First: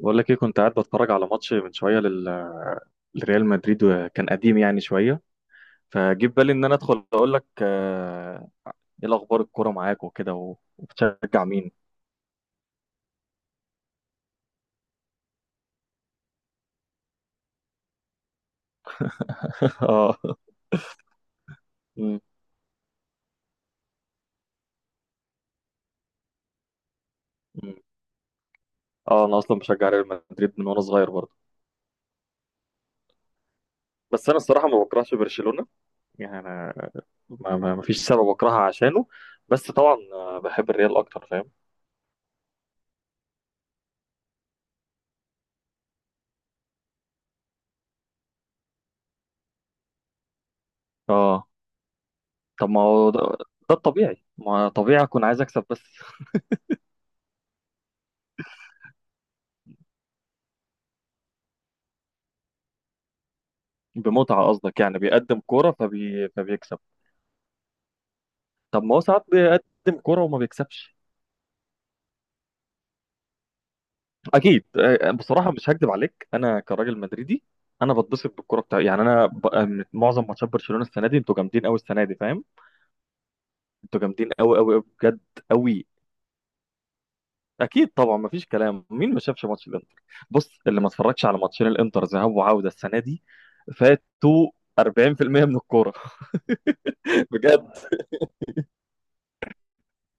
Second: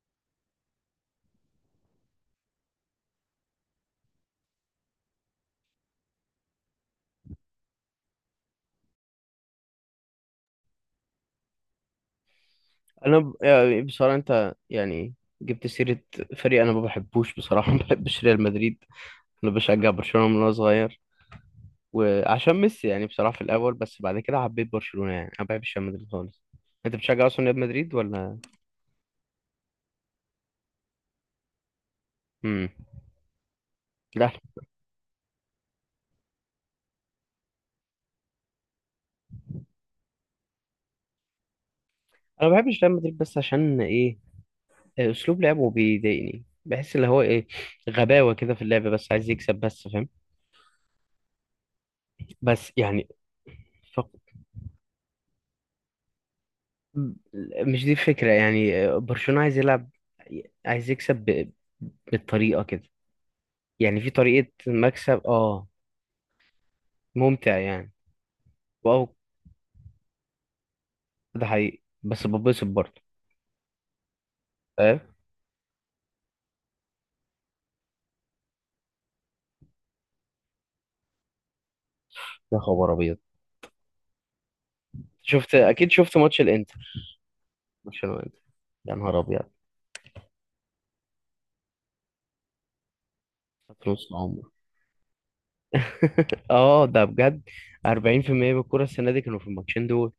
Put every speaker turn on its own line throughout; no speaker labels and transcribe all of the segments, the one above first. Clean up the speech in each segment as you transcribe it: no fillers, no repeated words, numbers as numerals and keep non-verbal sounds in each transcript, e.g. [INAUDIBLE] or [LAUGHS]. بقول لك ايه؟ كنت قاعد بتفرج على ماتش من شويه لريال مدريد، وكان قديم يعني شويه، فجيب بالي ان انا ادخل اقول لك ايه الاخبار؟ الكوره معاك وكده، وبتشجع مين؟
يعني بصراحه، انت يعني جبت سيره فريق انا ما بحبوش بصراحه. [LAUGHS] ما بحبش ريال مدريد. انا
[LAUGHS]
بشجع
اه.
برشلونه من وانا صغير،
م-
وعشان ميسي يعني، بصراحه في الاول، بس بعد كده حبيت برشلونه يعني. انا ما بحبش ريال مدريد خالص. انت بتشجع اصلا ريال
م.
مدريد ولا؟
اه، انا اصلا بشجع ريال مدريد من وانا صغير برضه،
امم.
بس
لا،
انا الصراحه ما بكرهش برشلونه. يعني انا ما فيش سبب اكرهها عشانه، بس طبعا بحب الريال اكتر، فاهم؟
انا ما بحبش ريال مدريد، بس عشان ايه، اسلوب لعبه بيضايقني، بحس اللي هو ايه، غباوه كده في اللعب، بس عايز يكسب بس، فاهم؟
اه. طب
بس
ما
يعني،
هو ده
ف-
الطبيعي، ما طبيعي اكون عايز اكسب بس؟ [LAUGHS]
مش دي الفكرة يعني. برشلونة عايز يلعب، عايز يكسب بالطريقة كده، يعني في
بمتعه
طريقة
قصدك؟ يعني
مكسب،
بيقدم
اه.
كوره فبيكسب.
ممتع يعني.
طب ما هو
واو،
ساعات بيقدم كوره وما بيكسبش.
ده حقيقي بس ببسط برضه.
اكيد
فاهم؟
بصراحه مش هكدب عليك، انا كراجل مدريدي انا بتبسط بالكوره بتاع، يعني انا من معظم ماتشات برشلونه السنه دي انتوا جامدين قوي. السنه دي، فاهم؟
يا خبر ابيض.
انتوا جامدين قوي قوي بجد،
شفت،
قوي.
اكيد شفت ماتش الانتر.
اكيد
برشلونة
طبعا، ما
والإنتر.
فيش كلام،
يا
مين
نهار
ما شافش
ابيض.
ماتش الانتر؟ بص، اللي ما اتفرجش على ماتشين الانتر ذهاب وعوده السنه دي
في نص
فاتوا
العمر.
40% من الكوره.
[LAUGHS] اه، ده
[LAUGHS]
بجد.
بجد.
40% من الكرة السنة دي كانوا في الماتشين دول.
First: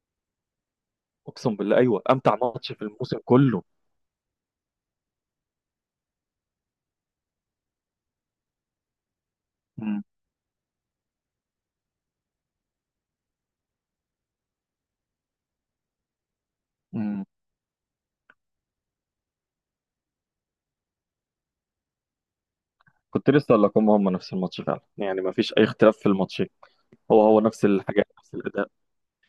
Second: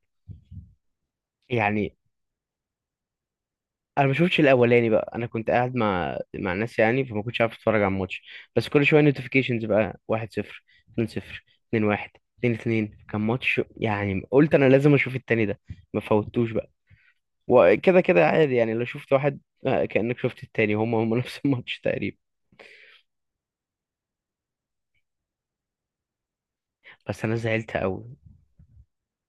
اقسم بالله،
يعني
ايوه، امتع ماتش في الموسم كله.
انا ما شفتش الاولاني بقى، انا كنت قاعد مع ناس يعني، فما كنتش عارف اتفرج على الماتش. بس كل شويه نوتيفيكيشنز بقى،
مم.
1 0، 2 0، 2 1، 2 2، كان ماتش يعني. قلت انا لازم اشوف التاني ده، ما فوتوش بقى.
مم.
وكده كده عادي يعني، لو شفت واحد كانك شفت التاني، هما هما، [LAUGHS] نفس الماتش تقريبا.
كنت لسه اقول لكم هم نفس الماتش فعلا، يعني ما فيش اي اختلاف في الماتش، هو
بس انا
هو نفس
زعلت قوي،
الحاجات نفس الاداء.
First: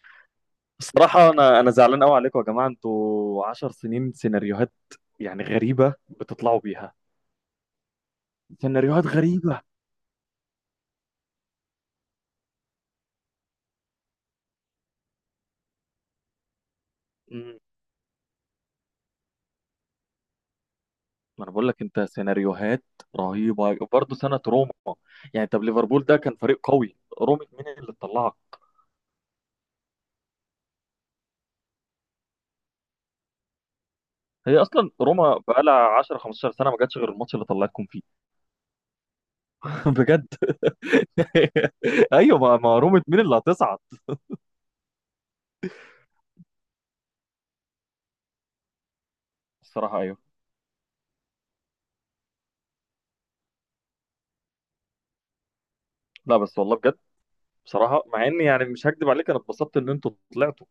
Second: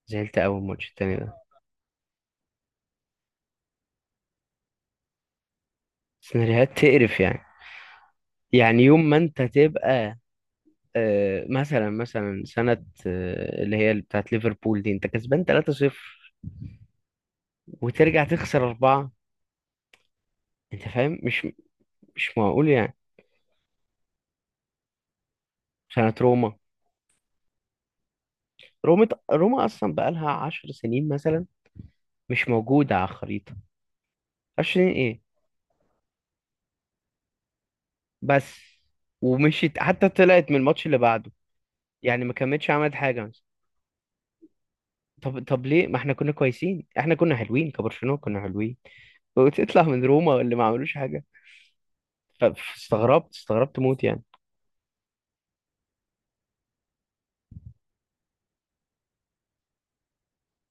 زعلت قوي الماتش التاني
الصراحه
ده.
انا زعلان قوي عليكم يا جماعه، انتوا 10 سنين سيناريوهات يعني غريبه بتطلعوا
سيناريوهات
بيها،
تقرف يعني. يعني
سيناريوهات
يوم ما انت
غريبه.
تبقى، مثلا سنة، اللي هي بتاعت ليفربول دي، انت كسبان 3-0
امم.
وترجع تخسر أربعة، أنت فاهم،
ما انا بقول لك انت،
مش معقول
سيناريوهات
يعني.
رهيبه برضه سنه روما. يعني طب ليفربول ده
كانت
كان
روما.
فريق قوي، روما مين اللي طلعك؟
روما أصلا بقالها 10 سنين مثلا، مش موجودة على الخريطة.
هي
10 سنين
اصلا
إيه
روما بقالها 10 15 سنه ما جاتش غير الماتش اللي طلعتكم فيه.
بس. ومشيت
[LAUGHS]
حتى
بجد.
طلعت من الماتش اللي
[LAUGHS]
بعده، يعني ما
ايوه، ما
كملتش
ما
عملت
روما
حاجة
مين اللي
مثلا.
هتصعد؟
طب ليه، ما احنا كنا كويسين، احنا كنا حلوين كبرشلونة، كنا حلوين، وتطلع
الصراحه
من
ايوه.
روما اللي ما عملوش حاجة. استغربت موت يعني.
لا بس والله بجد، بصراحه مع اني يعني مش هكدب عليك، انا اتبسطت ان انتوا طلعتوا.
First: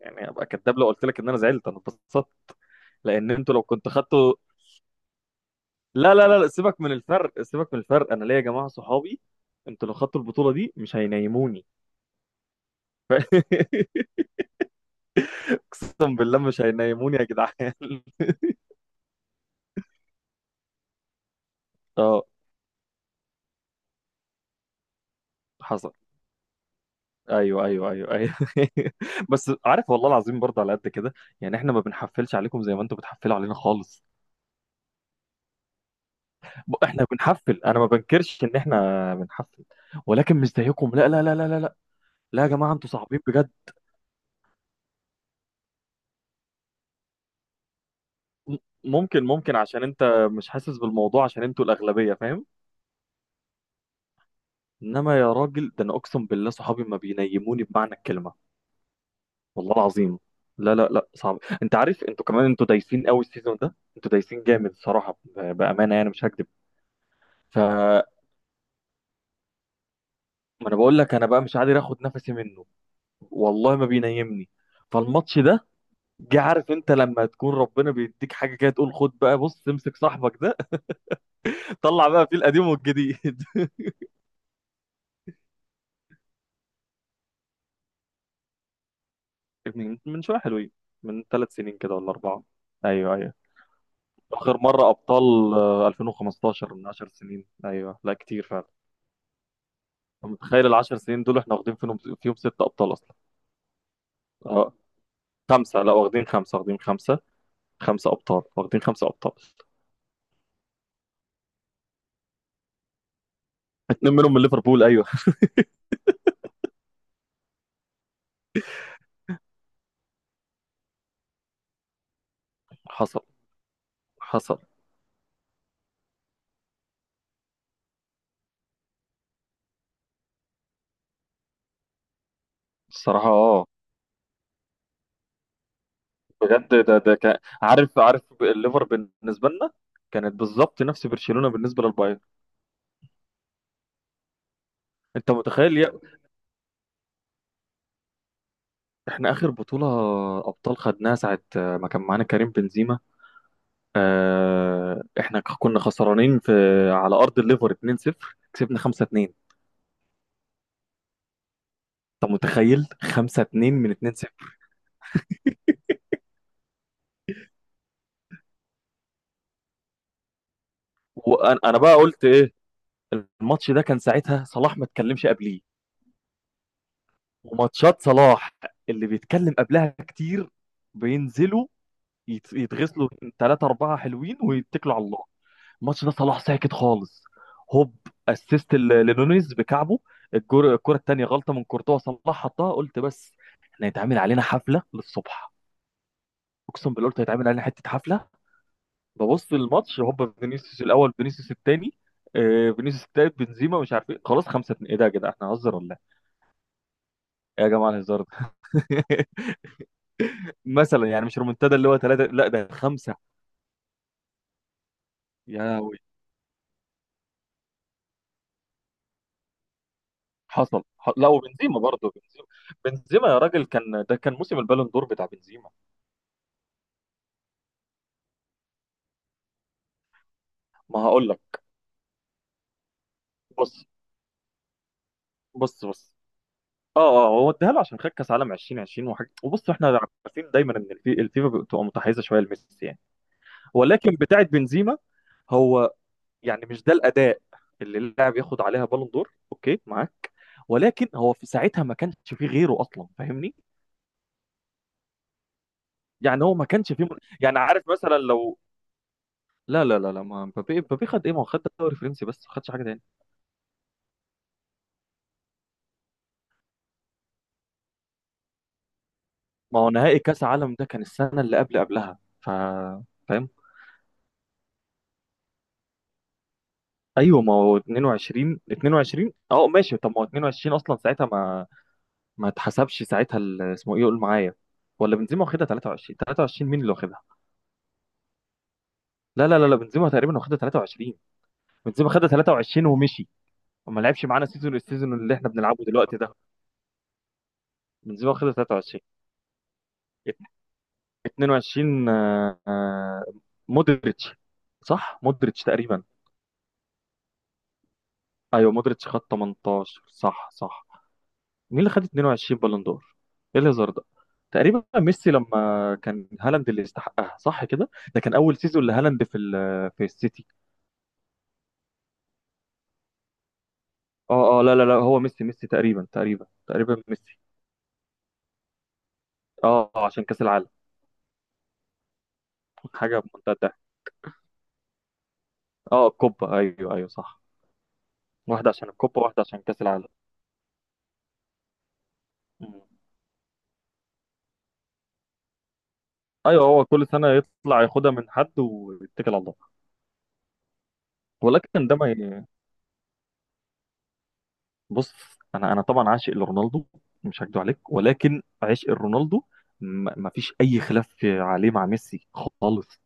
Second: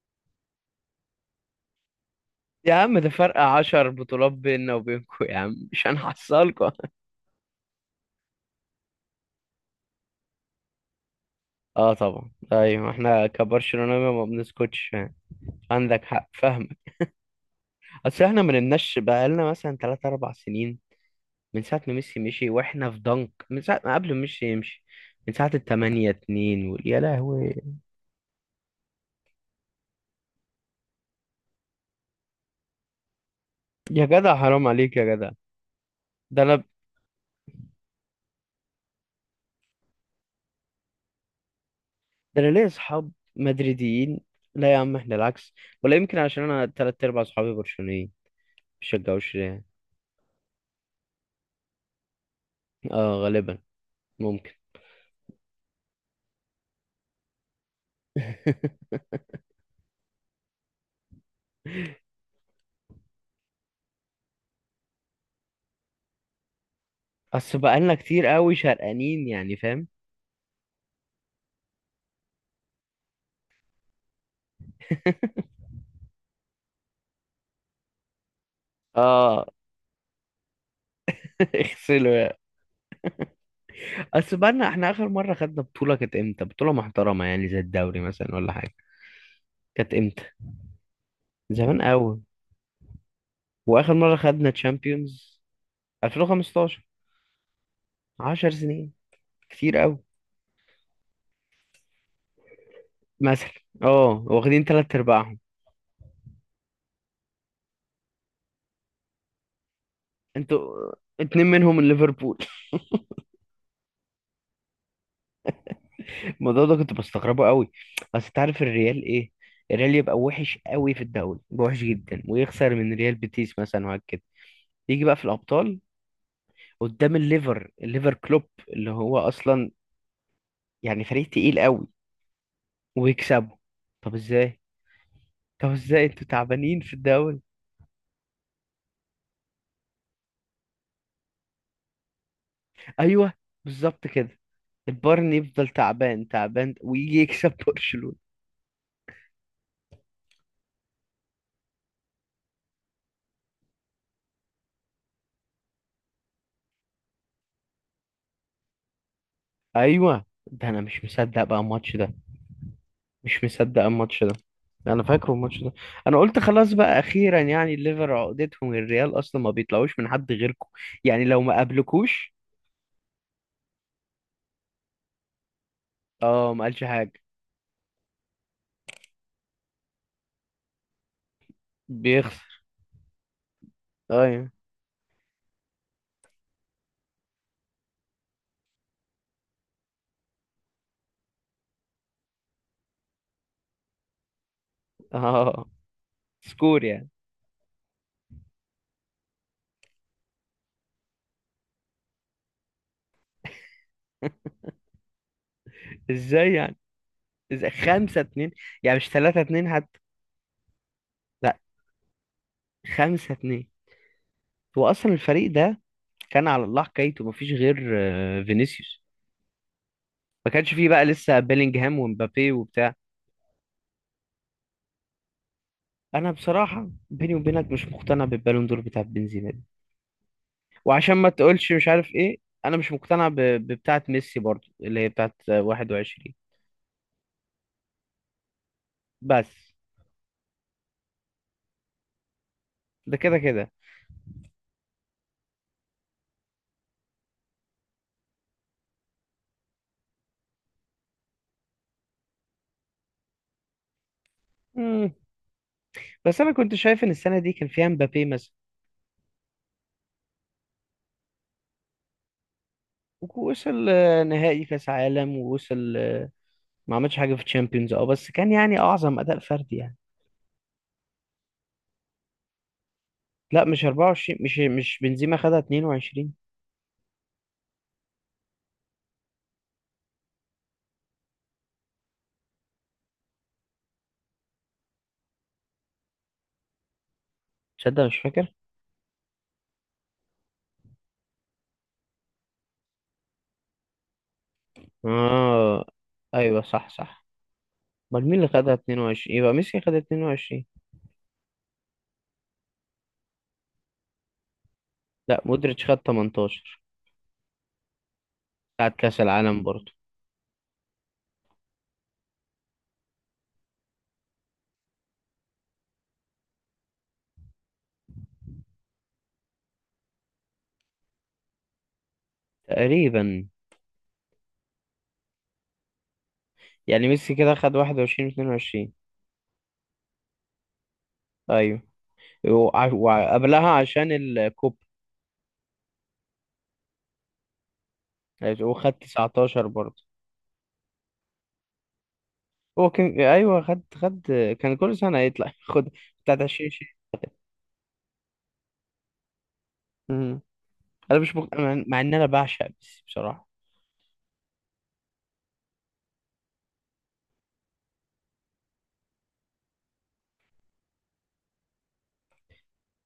يعني ابقى كداب لو قلت لك ان انا زعلت، انا اتبسطت.
يا عم، ده
لان
فرق
انتوا لو كنت
10 بطولات
خدتوا،
بيننا وبينكم، يا عم مش
لا،
هنحصلكوا.
سيبك من الفرق، سيبك من الفرق، انا ليا يا جماعه صحابي. انتوا لو خدتوا البطوله دي مش هينيموني.
اه طبعا، ايوه
[LAUGHS]
احنا
ف-
كبرشلونة ما بنسكتش يعني. عندك
اقسم
حق،
بالله مش
فاهمك.
هينيموني يا جدعان. [LAUGHS]
اصل احنا ما نمناش بقالنا مثلا 3 4 سنين، من ساعة ما ميسي
اه،
مشي، واحنا في ضنك من ساعة ما قبل ما ميسي يمشي، من ساعة
حصل،
التمانية اتنين، يا لهوي.
ايوه ايوه ايوه ايوه. [LAUGHS] بس عارف والله العظيم برضه على قد كده، يعني احنا ما بنحفلش عليكم زي ما انتوا بتحفلوا علينا خالص.
يا جدع، حرام عليك يا جدع. ده انا
احنا بنحفل، انا ما بنكرش ان احنا بنحفل، ولكن مش زيكم، لا لا لا لا لا لا.
ده
لا يا
انا ليا
جماعه انتوا
اصحاب
صعبين بجد.
مدريديين. لا يا عم، احنا العكس، ولا يمكن عشان انا تلات ارباع اصحابي برشلونيين،
م- ممكن،
مشجعوش
ممكن
ريال.
عشان انت مش حاسس بالموضوع، عشان انتوا الاغلبيه، فاهم؟
اه غالبا، ممكن.
انما يا راجل، ده انا اقسم بالله صحابي ما بينيموني بمعنى الكلمه،
[LAUGHS]
والله العظيم. لا لا لا، صعب. انت عارف انتوا كمان انتوا دايسين قوي السيزون ده، انتوا دايسين جامد صراحه، بامانه يعني مش هكذب.
اصل
ف
بقالنا
ما
كتير قوي شرقانين يعني، فاهم.
انا بقول لك، انا بقى مش قادر اخد نفسي منه، والله ما بينيمني. فالماتش
[LAUGHS]
ده جه، عارف انت لما تكون ربنا بيديك حاجه كده تقول خد بقى،
اه،
بص، امسك صاحبك ده. [LAUGHS] طلع
اغسله
بقى فيه
يعني.
القديم والجديد.
اصل بقالنا احنا، اخر مره خدنا بطوله كانت امتى، بطوله محترمه يعني، زي الدوري مثلا ولا حاجه؟ كانت
من من
امتى؟
شويه حلوين، من ثلاث
زمان
سنين كده ولا
قوي.
اربعه. ايوه ايوه.
واخر مره خدنا
اخر مره ابطال
تشامبيونز،
2015،
2015،
من 10 سنين، ايوه لا، كتير
10
فعلا.
سنين، كتير قوي.
أنت متخيل ال 10 سنين دول احنا واخدين فيهم فيهم ست ابطال اصلا؟
مثلا، اه، واخدين
اه،
تلات ارباعهم.
خمسه، لا واخدين خمسه، واخدين خمسه، خمسه ابطال، واخدين خمسه ابطال.
انتوا اتنين منهم من ليفربول.
اتنين منهم من ليفربول، ايوه.
[LAUGHS] الموضوع ده كنت بستغربه قوي. بس تعرف الريال ايه، الريال يبقى وحش قوي في الدوري، يبقى وحش جدا، ويخسر من ريال
حصل،
بيتيس مثلا وهكذا.
حصل.
يجي بقى في الابطال، قدام الليفر كلوب، اللي هو اصلا يعني فريق تقيل قوي،
الصراحه
ويكسبوا.
اه.
طب ازاي؟ طب ازاي انتوا تعبانين
بجد
في
ده كان،
الدوري؟
عارف الليفر بالنسبه لنا كانت بالظبط نفس برشلونه بالنسبه للبايرن.
ايوه بالظبط كده،
انت
البايرن يفضل
متخيل؟
تعبان تعبان، ويجي يكسب [LAUGHS] برشلونة.
احنا اخر بطولة ابطال خدناها ساعة ما كان معانا كريم بنزيما، اه احنا كنا خسرانين في، على ارض الليفر 2-0 كسبنا 5-2.
ايوه ده، انا مش مصدق بقى الماتش ده،
انت متخيل
مش
5-2
مصدق
من
الماتش ده،
2-0؟
انا فاكره الماتش ده. انا قلت خلاص بقى، اخيرا يعني، الليفر عقدتهم الريال اصلا، ما بيطلعوش من حد غيركم، يعني لو ما
وانا بقى قلت
قابلكوش.
ايه. الماتش ده كان ساعتها صلاح ما اتكلمش قبليه،
اه ما قالش حاجه.
وماتشات صلاح اللي بيتكلم قبلها كتير بينزلوا
بيخسر.
يتغسلوا، ثلاثة أربعة حلوين
ايوه.
ويتكلوا على الله. الماتش ده صلاح ساكت خالص، هوب، اسيست لنونيز بكعبه. الكرة التانية غلطة من كورتوا صلاح حطها، قلت بس، احنا هيتعمل علينا حفلة للصبح.
اه، سكور
اقسم
يعني.
بالله قلت هيتعمل علينا حتة حفلة. ببص للماتش، هوب، فينيسيوس الاول، فينيسيوس التاني، فينيسيوس التالت، بنزيما، مش عارف ايه، خلاص خمسة اتنين. ايه ده يا جدع؟ احنا هنهزر ولا ايه؟
ازاي يعني؟
إيه يا جماعة
خمسة
الهزار
اتنين
ده؟
يعني مش تلاتة
[LAUGHS]
اتنين حتى.
مثلا يعني مش
لا،
رومنتادا اللي هو ثلاثة، لا ده خمسة.
5-2. هو أصلا الفريق
يا
ده
وي.
كان على الله حكايته، مفيش غير فينيسيوس، ما كانش
حصل،
فيه بقى
لا
لسه
وبنزيما
بيلينجهام
برضه، بنزيما،
ومبابي وبتاع.
بنزيما يا راجل كان، ده كان موسم البالون دور بتاع بنزيما.
أنا بصراحة بيني وبينك، مش مقتنع بالبالون دور بتاع بنزيما دي،
ما
وعشان ما
هقول لك.
تقولش مش عارف إيه، أنا مش مقتنع
بص
ببتاعة ميسي برضو، اللي هي بتاعة
بص بص.
21
اه اه، هو اداها له عشان خد كاس عالم 2020 وحاجه،
بس.
وبص احنا عارفين دايما ان الفيفا بتبقى متحيزه شويه لميسي، يعني.
ده كده كده.
ولكن بتاعه بنزيما هو، يعني مش ده الاداء اللي اللاعب ياخد عليها بالون دور، اوكي معاك، ولكن هو في ساعتها ما كانش فيه غيره اصلا، فاهمني؟
مم. بس
يعني
أنا
هو ما
كنت
كانش
شايف
فيه
إن السنة دي
يعني
كان
عارف
فيها
مثلا
مبابي مثلا،
لو. لا لا لا لا، ما مبابي مبابي خد ايه؟ ما هو خد الدوري الفرنسي بس، ما خدش حاجه تاني.
وصل نهائي كأس عالم، ووصل، ما عملش حاجه في تشامبيونز، اه بس كان يعني اعظم اداء فردي
ما هو
يعني.
نهائي كاس عالم ده كان السنه اللي قبل قبلها، ف فاهم.
لا مش 24، مش بنزيما خدها 22.
ايوه ما هو 22، 22 اه ماشي. طب ما هو 22 اصلا ساعتها ما، اتحسبش ساعتها، اسمه ايه، قول معايا؟ ولا بنزيما واخدها 23؟ 23 مين اللي واخدها؟
تصدق مش فاكر.
لا لا لا لا، بنزيما تقريبا واخدها 23. بنزيما خدها 23 ومشي، وما لعبش معانا سيزون، السيزون اللي احنا بنلعبه
اه
دلوقتي ده.
ايوه، صح صح. امال
بنزيما
مين اللي
واخدها
خدها
23.
22؟ يبقى ميسي خدها
ات-
22.
22 مودريتش. صح
لا،
مودريتش
مودريتش خد
تقريبا.
18،
ايوه
بتاعت
مودريتش
كاس
خد
العالم برضه.
18، صح صح. مين اللي خد 22 بالون دور؟ ايه الهزار ده؟ تقريبا ميسي. لما كان هالاند اللي استحقها، صح كده؟ ده كان اول سيزون لهالاند في في السيتي.
تقريبا.
اه اه، لا لا لا، هو ميسي، ميسي تقريبا، تقريبا
يعني ميسي
ميسي.
كده خد 21، 22.
اه عشان كاس العالم.
ايوه،
حاجه بمنتهى
وقبلها
الضحك.
عشان الكوب.
اه، الكوبا، ايوه ايوه صح. واحده عشان
وخد
الكوبا، واحده عشان
19
كاس
برضه.
العالم. مم.
هو كان، ايوه، خد كان كل سنه يطلع، [LAUGHS] خد بتاعت
ايوه،
20.
هو كل سنه يطلع ياخدها من حد ويتكل على الله.
انا مش مق... مع
ولكن ده
مع
ما
ان انا بعشق ميسي بصراحه.
بص، انا انا طبعا عاشق لرونالدو، مش هكدب عليك، ولكن عشق رونالدو ما فيش اي خلاف عليه مع ميسي خالص.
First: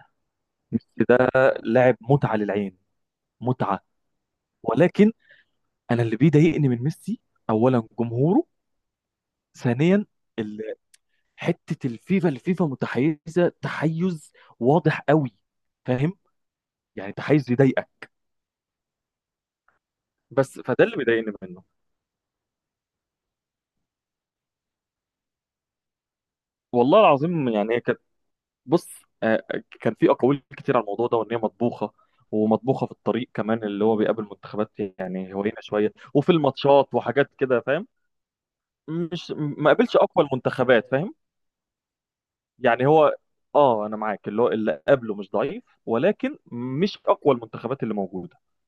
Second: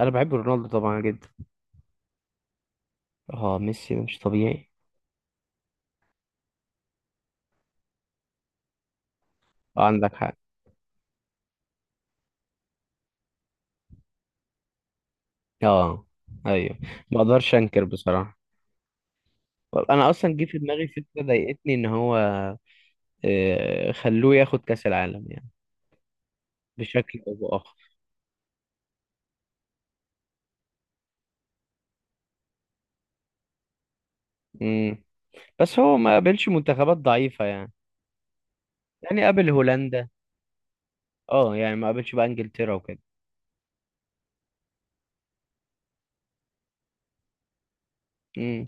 انا بحب رونالدو
ميسي
طبعا
ده
جدا.
لاعب متعه للعين،
اه
متعه،
ميسي ده مش طبيعي.
ولكن انا اللي بيضايقني من ميسي: اولا جمهوره،
اه
ثانيا
عندك حق.
ال- حته الفيفا، الفيفا متحيزه تحيز واضح قوي،
اه
فاهم؟
ايوه،
يعني
ما
تحيز
اقدرش انكر
يضايقك.
بصراحه. انا اصلا جه في
بس فده
دماغي
اللي
فكره
بيضايقني منه،
ضايقتني، ان هو خلوه ياخد كاس العالم يعني،
والله
بشكل او
العظيم،
باخر.
يعني. بص، كان في اقاويل كتير على الموضوع ده، وان هي مطبوخه ومطبوخه في الطريق كمان، اللي هو بيقابل منتخبات
امم.
يعني هوينه
بس
شويه،
هو ما
وفي
قابلش
الماتشات
منتخبات
وحاجات
ضعيفه
كده،
يعني،
فاهم؟
يعني
مش
قابل
ما قابلش
هولندا.
اقوى المنتخبات، فاهم؟
اه يعني ما قابلش بقى انجلترا
يعني
وكده.
هو، اه انا معاك، اللي هو اللي قابله مش ضعيف، ولكن مش اقوى المنتخبات اللي موجوده.
امم.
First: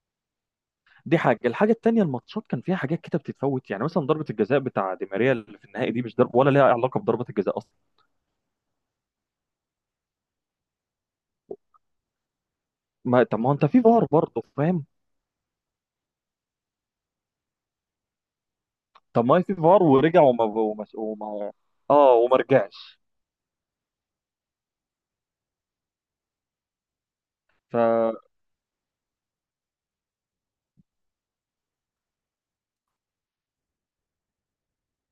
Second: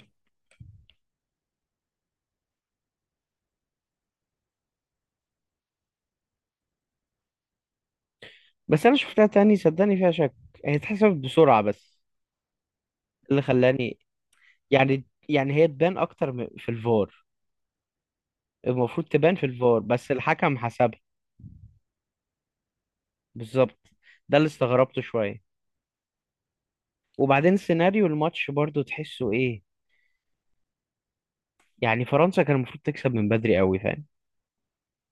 دي حاجه. الحاجه التانيه، الماتشات كان فيها حاجات كده بتتفوت، يعني مثلا ضربه الجزاء بتاع دي ماريا اللي في النهائي دي، مش ضرب ولا ليها علاقه بضربه الجزاء اصلا.
بس انا شفتها تاني صدقني، فيها شك. هي اتحسبت بسرعه، بس
ما طب
اللي
ما هو انت في
خلاني،
فار برضه، فاهم؟
يعني هي تبان اكتر في الفار، المفروض
طب
تبان
ما
في
في
الفار،
فار
بس
ورجع، وما
الحكم
وما
حسبها.
وما اه، وما رجعش.
بالظبط، ده اللي استغربته شويه. وبعدين سيناريو
فانا
الماتش برضو، تحسه ايه، يعني فرنسا كان المفروض تكسب من بدري قوي، فاهم.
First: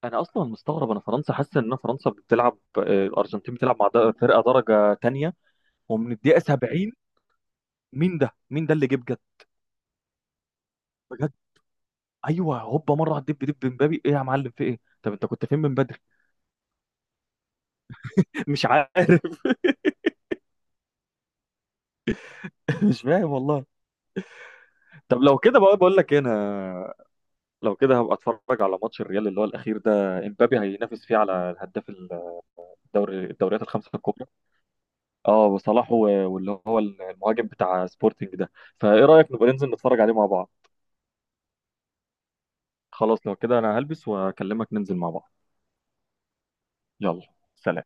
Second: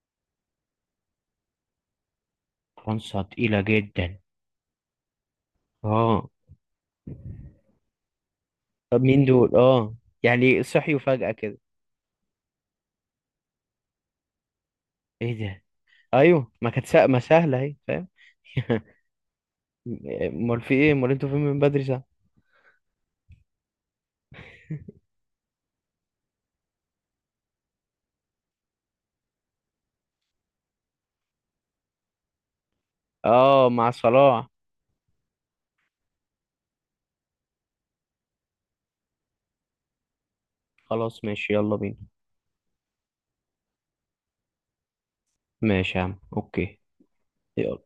اصلا مستغرب. انا فرنسا حاسس ان فرنسا بتلعب،
فرنسا
الارجنتين
تقيله
بتلعب مع
جدا.
فرقه درجه تانية. ومن
اه.
الدقيقه 70 مين ده؟ مين ده اللي جه
طب
بجد؟
مين دول؟ اه، يعني صحيوا فجأة
بجد،
كده؟
ايوه هوبا مره على الدب دب، مبابي ايه يا معلم، في ايه؟ طب انت كنت
ايه
فين
ده.
من بدري؟
ايوه، ما كانت ما سهله اهي، فاهم.
[LAUGHS] مش عارف.
[LAUGHS] امال في ايه، امال انتوا فين من بدري ساعه.
[LAUGHS] مش فاهم والله. طب لو كده بقى، بقول لك انا لو كده هبقى اتفرج على ماتش الريال اللي هو الاخير ده، امبابي هينافس فيه على الهداف الدوري، الدوريات
اه، مع
الخمسه الكبرى.
صلاح.
اه وصلاح، واللي هو المهاجم بتاع سبورتنج ده. فايه رايك نبقى ننزل نتفرج عليه مع بعض؟
خلاص ماشي، يلا بينا.
خلاص لو كده انا هلبس واكلمك ننزل مع بعض.
ماشي يا عم، اوكي.
يلا.
يلا.
سلام.